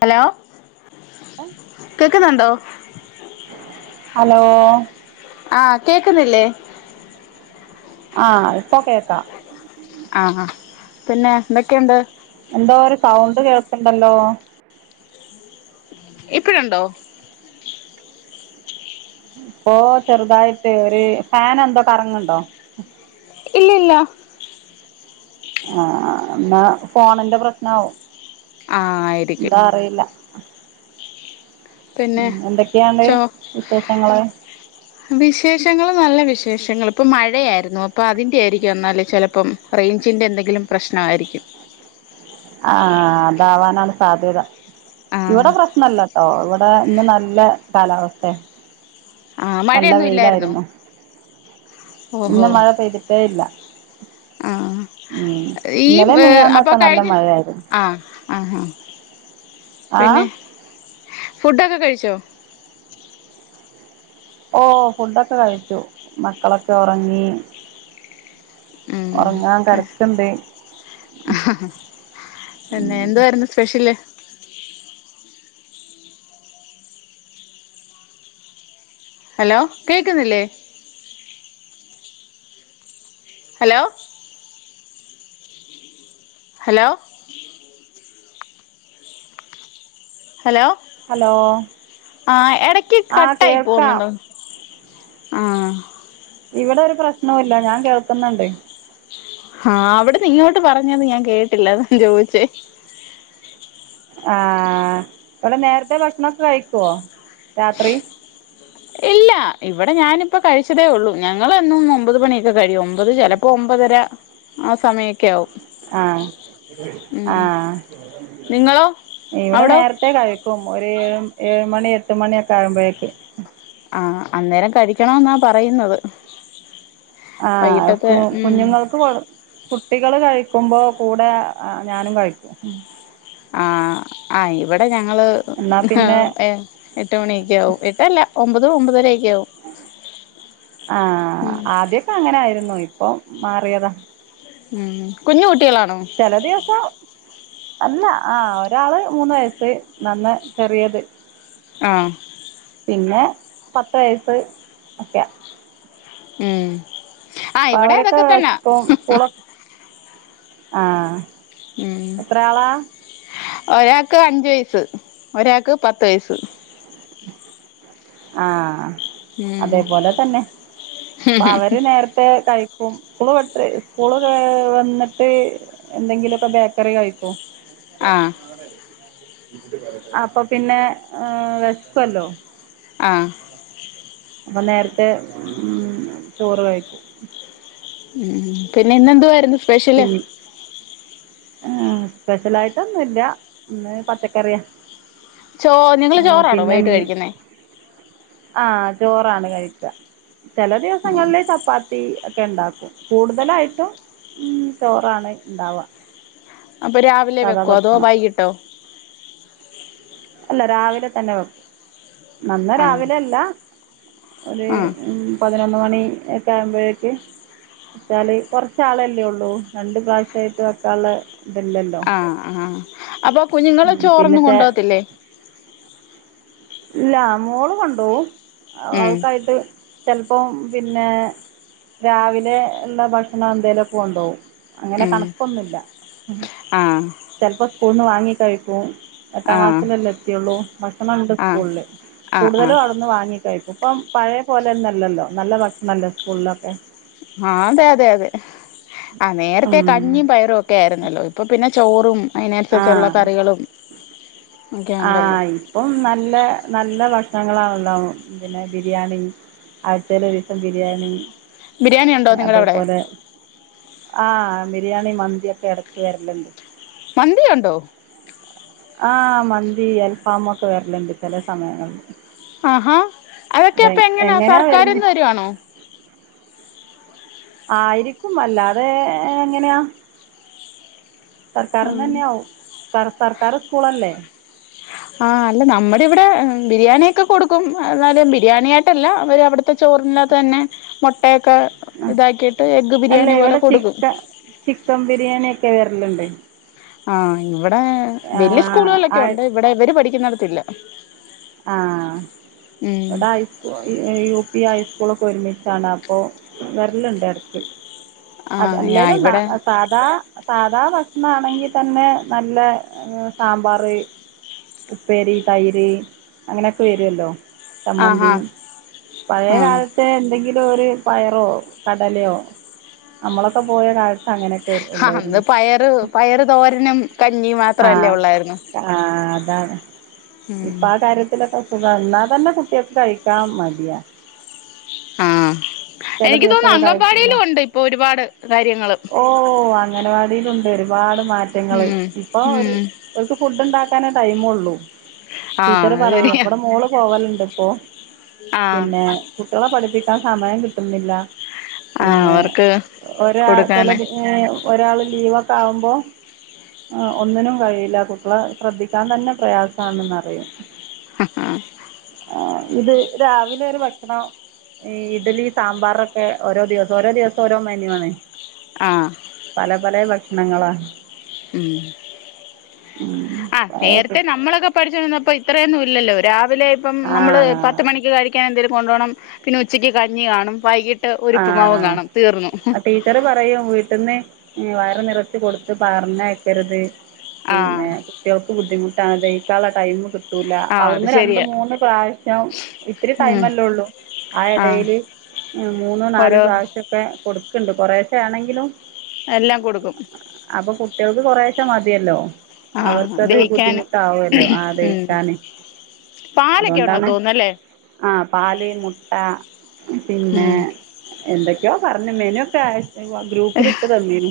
Hello കേക്കുന്നുണ്ടോ hello ആഹ കേക്കുന്നില്ലേ. ആഹ ഇപ്പൊ കേക്കാം ആഹ ആ പിന്നെ എന്തൊക്കെയുണ്ട്. എന്തോ ഒരു സൗണ്ട് കേൾക്കണ്ടല്ലോ. ഇപ്പഴുണ്ടോ. ഇപ്പോ ചെറുതായിട്ട് ഒരു ഫൻ എന്തോ കറങ്ങണ്ടോ ഇല്ല ഇല്ല ആ എന്നാ ഫോണിന്റെ പ്രശ്നമാവും ആ ആയിരിക്കും പിന്നെ ഉം എന്തൊക്കെയാണ്ട് ച വിശേഷങ്ങള് വിശേഷങ്ങൾ നല്ല വിശ വി ശേഷങ്ങിപ്പ മഴയായിരുന്നു അപ്പ അതിന്റെ ആയിരിക്കും എന്നാലല് ചിലപ്പം റേഞ്ചിറെ എന്തെങ്കിലും പ്രശ്നമായിരിക്കും. [unintelligible] ആഹ അതാവാനാണ് സാധ്യത ആഹ് ഇവിടെ പ്രശ്നല്ലട്ടോ ഇവിടെ ഇന്ന് നല്ല കാലാവസ്ഥ. ആഹ് നല്ല മഴയൊന്നും ഇല്ലായിരുന്നോ വെയിലായിരുന്നു. ഓഹോ ഇന്ന് മഴ പെയ്തിട്ടേ ഇല്ല. ആഹ് ഉ ഈ ഇന്നലെ മിനിയാന്നക്ക നല്ല മഴയായിരുന്നു ആഹ് [unintelligible] ഫുഡൊക്കെ കഴിച്ചോ? ഓ ഫുഡൊക്കെ കഴിച്ചു. മക്കളൊക്കെ ഉറങ്ങി. ഉം ഉറങ്ങാൻ കിടക്കണ്ട്. ആ പിന്നെ ഉം എന്തായിരുന്നു സ്പെഷ്യല്. ഹലോ കേൾക്കുന്നില്ലേ? ഹലോ ഹലോ ഹലോ ഹലോ ആ ഇടക്ക് ആ കട്ടായി കേൾക്കാം പോകുന്നുണ്ടോ? ആ ഇവിടെ ഒരു പ്രശ്നവല്ല ഞാൻ കേൾക്കുന്നുണ്ട്. ആഹ അവിടെന്ന് ഇങ്ങോട്ട് പറഞ്ഞത് ഞാൻ കേട്ടില്ലാൻ ചോദിച്ചേ. ആഹ ഇവിടെ നേരത്തെ ഭക്ഷണംക്കെ കഴിക്കുവോ? രാത്രി. ഇല്ല ഇവിടെ ഞാനിപ്പ കഴിച്ചതേ ഉള്ളൂ. ഞങ്ങൾ എന്നുംന്ന് ഒമ്പത് മണിയൊക്കെ കഴിയും മ്പത് ചിലപ്പോ ഒമ്പതര ആ സമയ ആഹ ഉം ആ നിങ്ങളോ ഇവിടെ അവിടോ നേരത്തെ കഴിക്കും. ഒരുഏഴ ഏഴ മണി എട്ട് മണിയൊക്കെ ആകുമ്പോഴേക്ക്. ആഹ അന്നേരം കഴിക്കണം. എന്നാ പറയുന്നത്. ആ വൈകിട്ടത്തെ ഉം കുഞ്ഞുങ്ങൾക്ക് കൊ കുട്ടികള് കഴിക്കുമ്പോ കൂടെ ഞാനും കഴിക്കും. ആ ആ ഇവിടെ ഞങ്ങ എന്നാ പിന്നെ എട്ട് മണിയക്ക്കവും ഇട്ടല്ല ഒമ്പത് ഒമ്പത്തര. ആഹ ആദ്യക്കെ അങ്ങനൊയിരുന്നു. അപ്പൊ മാറിയതാ ഉം കുഞ്ഞ ചല ദിവസം അല്ല ആ ഒരാള് മൂന്ന് വയസ്, നന്ന ചെറിയത് ആ പിന്നെ പത്ത് വയസ് ഒക്കെയ ഉം ആഹ് അപ്പ ഇവിടെ അവരൊക്കെ അതൊക്കെ [unintelligible] തന്നാ ഇപ്പ സ്കൂളൊക്കെ ആഹ ഉം എത്രളാ ഒരാൾക്ക് അഞ്ച് വയസ്സ്, ഒരാൾക്ക് പത്ത് വയസ്സ്. ആഹ ഉം അതേപോലെ തന്നെ അപ്പൊ അവര് നേരത്തെ കഴ സ്കൂള് പ സ്കൂള് വന്നിട്ട് എന്തെങ്കിലുമൊക്കെ ബേക്കറി കഴിക്കോ ആഹ് അപ്പൊ പിന്നെ വെശ ക്കല്ലോ. ആ അപ്പൊ നേരത്തെ ഉ ചോറ് കഴിക്കും. ഉ പിന്നെ ഇന്നെന്തു ആയിരുന്നു സ്പെഷ്യല് ആ സ്പെഷ്യലായിട്ടൊന്നുംല്ല ഇന്ന് പച്ചക്കറിയാ. ചോ നിങ്ങള് ആ ചോറാണോ പിന്നെ വൈകിട്ട് മീൻ. കഴിക്കുന്നേ ആഹ ചോറാണ് കഴിക്കുക. ചില ദിവസങ്ങളെ ചപ്പാത്തി ഒക്കെ ഉണ്ടാക്കും. കൂടുതലായിട്ടും ഉം ചോറാണ് ഇണ്ടാവാ. അപ്പൊ രാവിലെ വെക്കോ അതോ വൈകിട്ടോ അല്ല രാവിലെ തന്നെ വെക്കും. നന്ന ആഹ് രാവിലെ അല്ല ഒരു ആഹ് പതിനൊന്ന് മണി ഒക്കെ ആവുമ്പോഴേക്ക് വച്ചാല് കൊറച്ചാളല്ലേ ഉള്ളൂ രണ്ട പ്രാവശ്യമായിട്ട് വക്കുള്ള ഇതല്ലല്ലോ. ആ ആ അപ്പൊ കുഞ്ഞുങ്ങള ചോറൊന്നും ചെ കൊണ്ട പോകത്തില്ലേ? ഇല്ല മോള് കൊണ്ടോവും ഉം അവൾക്കായിട്ട് ചിലപ്പം പിന്നെ രാവിലെ ഉള്ള ഭക്ഷണം എന്തേലും കൊണ്ടോവും. അങ്ങനെ ഉം കണക്കൊന്നുമില്ല ആഹ് [inaudible] ചിലപ്പോ സ്കൂള നിന്ന് വാങ്ങി കഴിക്കൂ. എട്ടാം ആഹ് ക്ലാസ്സിലല്ലാം എത്തിയുള്ളൂ ഭക്ഷണം ഉണ്ട്. ആഹ് ആഹ് ആഹ് കൂടുതലും അവിന്ന് വാങ്ങ കഴി ഇപ്പം പഴയ പോലെ ഒന്നല്ലല്ലോ, നല്ല ഭക്ഷണല്ലോ സ്കൂളിലൊക്കെ ആഹ അതെ അതെ അതെ ആ നേരത്തെ ഉം കഞ്ഞിയും പയറും ഒക്കെ ആയിരുന്നല്ലോ ഇപ്പൊ പിന്നെ ചോറും അതിനനുസരിച്ചുള്ള കറികളും ഒക്കെ ഉണ്ടല്ലോ ആഹ ഇപ്പം നല്ല നല്ല ഭക ക്ഷ്ണങ്ങളാണല്ലോ. പിന്നെ ബിരിയാണി ആഴ്ചൽ ഒരിസം ബിരിയാണി. ബിരിയാണി ഉണ്ടോ നിങ്ങളുടെ അവിടെ അതേപോലെ ആഹ ബിരിയാണി മന്തി ഒക്കെ ഇടക്ക് വരലുണ്ട്. മന്തി ഉണ്ടോ? ആഹ മന്തി അൽഫാമ ഒക്കെ വരലുണ്ട് ചില സമയങ്ങളിൽ ആഹാ അതൊക്കെ അത് അപ്പ എങ്ങനാ എങ്ങനെയാണ് സർക്കാർന്ന് വരുന്നത് വരുവാണോ? ആയിരിക്കും, അല്ലാതെ എങ്ങനെയാ സർക്കാരിന്ന് തന്നെയാവും സർ സർക്കാർ സ്കൂളല്ലേ ആഹ അല്ല നമ്മുടെ ഇവിടെ ബിരിയാണിയൊക്കെ കൊടുക്കും എന്നാലും ബിരിയാണിയ ആയിട്ടല്ല അവര് അവിടുത്തെ ചോ റിനെ തന്നെ മൊ ട്ടേക്ക ഇതാക്കിയിട്ട് എഗ്ഗ് അല്ല ബിരിയാണി പോലെ ഇവിടെ കൊടുക്കും. ചിക്കൻ ചിക്കൻ [unintelligible] ആഹ ഇവിടെ ആ വല്യ സ്കൂളുകളോക്കെ ഉണ്ട് ഇവിടെ ഇവര് പഠിക്കുന്നിടത്തില്ല. ആഹ് ഉം ഇവിടെ ഹസ്കൂ യു പി ഹൈസ്കൂൾ ഒക്കെ ഒരുമി കാണ അപ്പൊ വരലുണ്ട് ഇടക്ക് ആ അത് ആ അല്ലേലും ഇവിടെ സാധാ സാധാ ന്നാ ആണെങ്കി തന്നെ നല്ല സാമ്പാറ് ഉപ്പേരി തൈര് അങ്ങനെയൊക്കെ വരുവല്ലോ സമ്മന്തി ആഹാ പഴയ ആ കാലത്ത് എന്തെങ്കിലും പയറോ കടലയോ നമ്മളൊക്കെ പോയ കാലത്ത് അങ്ങനെെ ആ അന്ന് പയറ് പയറ് തോരനും കഞ്ഞി മാത്രല്ലേ ആഹ് ഒള്ളായിരുന്നു ആ അതാണ് ഉം ഇപ്പൊ ആ കാര്യത്തിലൊക്കെ സുഖ എന്നാ തന്നെ കുട്ടികൾക്ക് കഴിക്കാൻ മടിയാ ആഹ് എനിക്ക് തോന്നുന്നു ദിവസമൊക്കെ കഴിക്കില്ല അങ്കമ്പാടിയിലും ഉണ്ട് ഇപ്പോ ഒരുപാട് കാര്യങ്ങള് ണ്ട് ഒരുപാട് മാറ്റങ്ങള് ഉം ഇപ്പൊ ഉം ഒരുക്ക് ഫുഡ് ഉണ്ടാക്കാനേ ടൈമ് ഒള്ളൂ ആഹ് ടീച്ചറ് അത് പറയൂ ശരിയാ ഇവിടെ മോള് പോവലുണ്ട് ഇപ്പൊ ആഹ് പിന്നെ കുട്ടികളെ പഠിപ്പിക്കാൻ സമയം കിട്ടുന്നില്ല ആഹ് പിന്നെ അവർക്ക് ഒരാ ചെല കൊടുക്കാന് ഒരാള് ലീവൊക്കെ ആകുമ്പോ ആ ഒന്നിനും കഴിയില്ല കുട്ട്യളെ ശ്രദ്ധിക്കാൻ തന്നെ പ്രയാസമാണെന്ന അറിയും ആഹ് ആ ആഹ് ഇത് രാവിലെ ഒരു ഭക്ഷണം ഈ ഇഡലി സാമ്പാറൊക്കെ ഓരോ ദിവസം ഓരോ ദിവസം ഓരോ മന്യു ആണ് ആഹ് പല പല ഭക്ഷണങ്ങളാ ഉം ആഹ് അതൊക്കെ നേരത്തെ നമ്മളൊക്കെ പഠിച്ച വന്നപ്പോ ഇത്രയൊന്നും ഇല്ലല്ലോ ഒ രാവിലെ ഇപ്പം ആ നമ്മൾ പത്ത് മണിക്ക് കഴിക്കാൻ എന്തേലിലും കൊണ്ട് പോകണം പിന്നെ ഉച്ചയ്ക്ക് കഞ്ഞി കാണും വൈകിട്ട് ഒരുപ്പുമാവും ആഹ് കാണും തീർന്നു ടീച്ചറ് പറയും വീട്ടിൽന്ന് വയറ് നിറച്ച് കൊടുത്ത് പറഞ്ഞ് വക്കരുത് ആഹ് പിന്നെ കുട്ട്യൾക്ക് ബുദ്ധിമുട്ടാണ് ദഹിക്കാനുള്ള ടൈമി കി കിട്ടൂല ആഹ് അത് അവിടുന്ന് രണ്ട് ശരിയാ മൂന്ന് പ്രാവശ്യം ഇത്തിരി ഉം ടൈമല്ലേള്ളൂ ആ ആഹ് ഇടയില് മൂന്നു നാലു ഓരോ പ്രാവശ്യമൊക്കെ കൊടുക്കണ്ട് കൊറെേശ ആണെങ്കിലും എല്ലാം കൊടുക്കും അപ്പോൾ കുട്ടികൾക്ക് കുറേശൈ മതിയല്ലോ ആഹ് അവർക്കത് ദഹിക്കാന് ബുദ്ധിമുട്ടാവല്ലോ ആ ഉം ദഹിക്കാന് പാലൊക്കെ ഉണ്ടെന്ന് അതുകൊണ്ടാണ് തോന്നുന്നല്ലേ ആഹ് പാല് മുട്ട പിന്നെ ഉം എന്തൊക്കെയോ പറഞ്ഞ മേനൊക്കെ ഗ്രൂപ്പിലിട്ട് തന്നീനു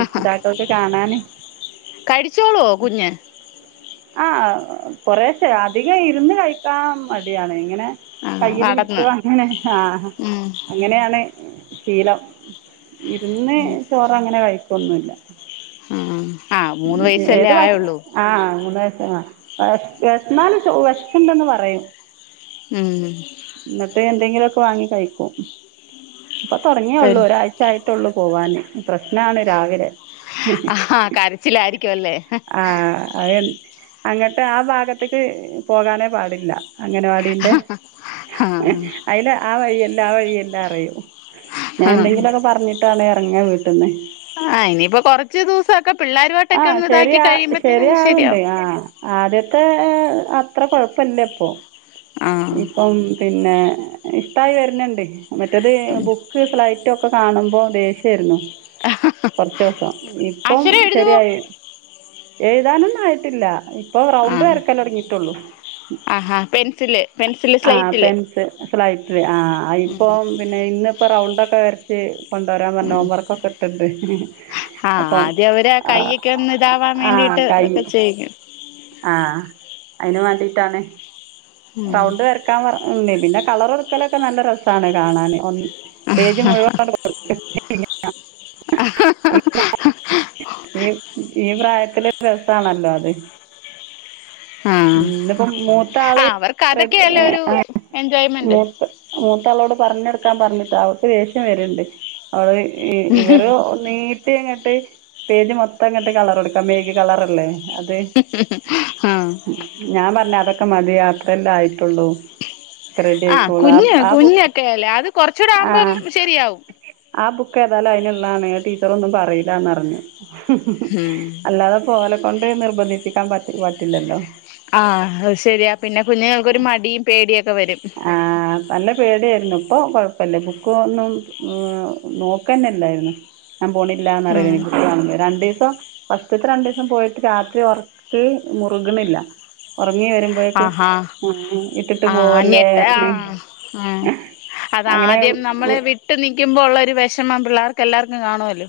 രക്ഷിതാക്കൾക്ക് കാണാന് കഴിച്ചോളോ കുഞ്ഞ് ആ കൊറെശെ അധികം ഇരുന്ന് കഴിക്കാൻ മടിയാണ് ഇങ്ങനെ ആഹ് കയ്യിൽ പിടിച്ച് നടന്ന് അങ്ങനെ ആഹ് ഉം അങ്ങനെയാണ് ശീലം ഇരുന്ന് ചോറ് അങ്ങനെ കഴിക്കൊന്നുമല്ല ആ ആഹ് മൂന്ന് വയസ്സല്ലേ ഭക്ഷ ആയുള്ളൂ ആ വേശന്നല് വിശക്കുണ്ടന്ന് പറയും ഉം എന്നിട്ട് എന്തെങ്കിലുമൊക്കെ വാങ്ങി കഴിക്കും ഇപ്പൊ പിൻ തുടങ്ങിയള്ളൂ ഒരാഴ്ചായിട്ട് ട്ടൊള്ളൂ പോവാാന് പ്രശ്നാണ് രാവിലെ ആഹ് കരച്ചിലായിരിക്കും അല്ലേ ആ അത് അങ്ങട്ട് ആ ഭാഗത്തേക്ക് പോകാനേ പാടില്ല അങ്ങനെ ടീ ആഹ് അയിന് ആ വഴില്ല ആ വഴിയല്ല പറിയൂ ഞാൻ ആഹ് എന്തെങ്കിലുമൊക്കെ പറഞ്ഞിട്ടാണ് ഇറങ്ങ വീട്ട്ന്ന് ആഹ് ഇനിയിപ്പോ കൊറച്ചു ദിവസം ആഹ് ശരിയാ ശരിയാവണ്ട് ശരിയാവും ആ ആദ്യ ത്തെഅത്ര കുഴപ്പല്ലേ ഇപ്പൊ ആഹ് ഇപ്പം പിന്നെ ഇഷ്ടമായി വരുന്നുണ്ട് മറ്റേത് ബുക്ക് സ്ലൈറ്റ ഒക്കെ കാണുമ്പോ ദേഷ്യ [unintelligible] കുറച്ച് ദിവസം ഇപ്പം അക്ഷരം എഴുതുവോ ശരിയായി എഴുതാനൊന്നും ആയിട്ടില്ല ഇപ്പൊ റൗണ്ട് ആഹ് വരക്കല് തൊടങ്ങിട്ടുള്ളൂ ആഹാ പെൻസില് പെൻസില് ആ സ്ലേറ്റില് പെൻസ് സ്ലൈറ്റ് ആ ഇപ്പം പിന്നെ ഇന്ന് ഇപ്പൊ റൗണ്ട് ഒക്കെ വരച്ച് കൊണ്ടുവരാൻ പറഞ്ഞ് ഹോം വർക്കൊക്കെ ഇട്ടുണ്ട് ആഹ് ആദ്യം അവര് കയ്യൊക്കെ ഒന്ന് ഇതാവാൻ വേണ്ടിട്ട് ഒക്കെ ചെയക്കും ആഹ് അതിന് വേണ്ടിയിട്ടാണ് ഉം റൗണ്ട് വരക്കാൻ പറ ഉണ്ട് പിന്നെ കളർ കൊടുക്കലൊക്കെ നല്ല രസമാണ് കാണാൻ ഒ പേജ് മുഴുവൻ കെടു [unintelligible] ഈ ഈ പ്രായത്തില് രസാണല്ലോ അത് ആഹ് ഇന്നിപ്പോ മൂത്ത ആള് ആഹ് അവർക്ക് അതൊക്കെയല്ലേ ഒരു മൂ എൻജോയ്മെന്റ് മൂത്താളോട് പറഞ്ഞുകൊ ക്കാൻ പറഞ്ഞിട്ട് അവൾക്ക് ദേഷ്യം വര്‌ണ്ട് അവള് ഇവര് നീ കുട്ടി അങ്ങോട്ട് പേജ് മൊത്തം അങ്ങോട്ട് കളർ കൊടുക്കാം മെയ്ക് കളർ അല്ലേ ആഹ് ഞാൻ പറഞ്ഞ അതൊക്കെ മതി അത്രയെല്ലെ ആയിട്ടുള്ളൂ റെഡി ആഹ് ആയിക്കോളും ആ കുഞ്ഞ് ആ ബുക്ക് കുഞ്ഞൊക്കെയല്ലേ അത് കൊറച്ചൂടെ ആവുമ്പം ആഹ് ശരിയാവും ആ ബുക്ക് ഒക്കെ അതിനുള്ളതാണ് ടീച്ചർ ഒന്നും പറയില്ലാന്ന് പറഞ്ഞു ഉം അല്ലാതെ ഇപ്പം ഓലെ കൊണ്ട് നിർബന്ധിപ്പിക്കാൻ പറ്റ പറ്റില്ലല്ലോ ആഹ് അഹ് ശരിയാ പിന്നെ കുഞ്ഞുങ്ങൾ ക്കൊരു മടിയും പേടിയൊക്കെ വരും ആഹ് നല്ല പേടി ഇപ്പ കൊഴപ്പല്ല ബുക്കൊന്നും നോക്കന്നല്ലായിരുന്നു ഞാൻ പോണില്ലാന്ന് ഉം പറിയലയ്നു കുട്ടി കാണുമ്പോ രണ്ടീസം ഫസ്റ്റത്തെ രണ്ടീസം പോയിട്ട് രാത്രി ഉറക്ക് മുറുക്ണില്ല ഒറങ്ങി വരുമ്പോഴേക്ക് ഉം ഇട്ടിട്ട് പോവ് ഞെട്ടാ ആഹ് അങ്ങനെ അതാദ്യം നമ്മള് വിട്ട് നിക്കുമ്പോ ഉള്ള ഒരു വെഷമം പിള്ളേർക്ക് എല്ലാർക്കും കാണുമല്ലോ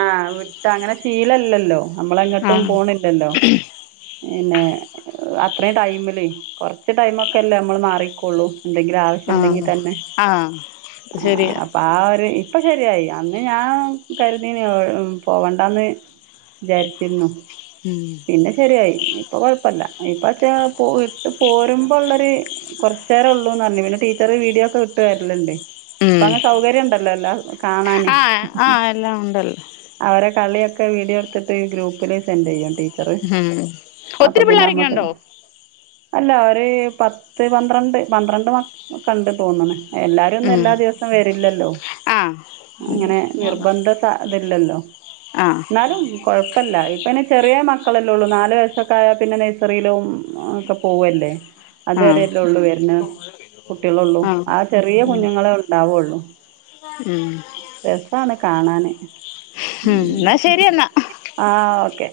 ആഹ് വിട്ട് അങ്ങനെ ശീലല്ലല്ലോ നമ്മളെങ്ങോട്ടും ആഹ് പോണില്ലല്ലോ പിന്നെ അത്രയും ടൈമില് കുറച്ച് ടൈമൊക്കെ അല്ലേ നമ്മൾ മാറിക്കുള്ളു എന്തെങ്കിലും ആവശ്യം ഉണ്ടെങ്കി ആഹ് തന്നെ ആഹ് അത് ആ ശരിയാ അപ്പൊ ആ ഒരു ഇപ്പൊ ശരിയായി അന്ന് ഞാൻ കരുതീന് പോവണ്ടാന്ന് വിചാരിച്ചിരുന്നു ഉം പിന്നെ ശെരിയായി ഇപ്പൊ കുഴപ്പല്ല ഇപ്പ ച്ചാ ഇട്ട് പോരുമ്പോ ള്ളരു കുറച്ചേരം ഉള്ളൂന്ന് പറഞ്ഞു പിന്നെ ടീച്ചറ് വീഡിയോ ഒക്കെ വിട്ട് തരലിണ്ട് ഇപ്പോ ഉം അങ്ങനെ സൗകര്യം ഉണ്ടല്ലോ എല്ലാ കാണാന് ആഹ് ആഹ് എല്ലാം ഉണ്ടല്ലോ അവരൊക് കളിയൊക്കെ വീഡിയോ എടുത്തിട്ട് ഗ്രൂപ്പിൽ സെൻഡെയ്യും ടീ ചറ് ഉം അപ്പോ ഒത്തിരി പിന്നെ പിള്ളോരൊക്കെ അമ്മക്ക് ഉണ്ടോ അല്ലാ പത്ത് പന്ത്രണ്ട് പന്ത്രണ്ട് മക് ക്കെണ്ട് തോന്നണ് എല്ലാരൊന്നും ഉം എല്ലാ ദിവസം വരില്ലല്ലോ ആഹ് അങ്ങനെ നിർബന്ധ സാ ഇതില്ലല്ലോ ആഹ് ന്നാലും കൊഴപ്പല്ല ഇട് പിന്നെ ചെറിയ മക്കളല്ലേ ഉള്ളൂ നാല് വയസ്സൊക്കെ ആയാ പിന്നെ നഴ്സറിയിലും ഒക്കെ പോവല്ലേ ആഹ് അതുവരെല്ലേ ഉള്ളൂ വരുന്ന കുട്ടികളുള്ളൂ ആഹ് ആ ചെറിയ കുഞ്ഞുങ്ങളെ ഉണ്ടാവുള്ളു ഉം രസാണ് കാണാന് ഉം എന്നാ ശരി എന്നാ ആ ഓക്കെ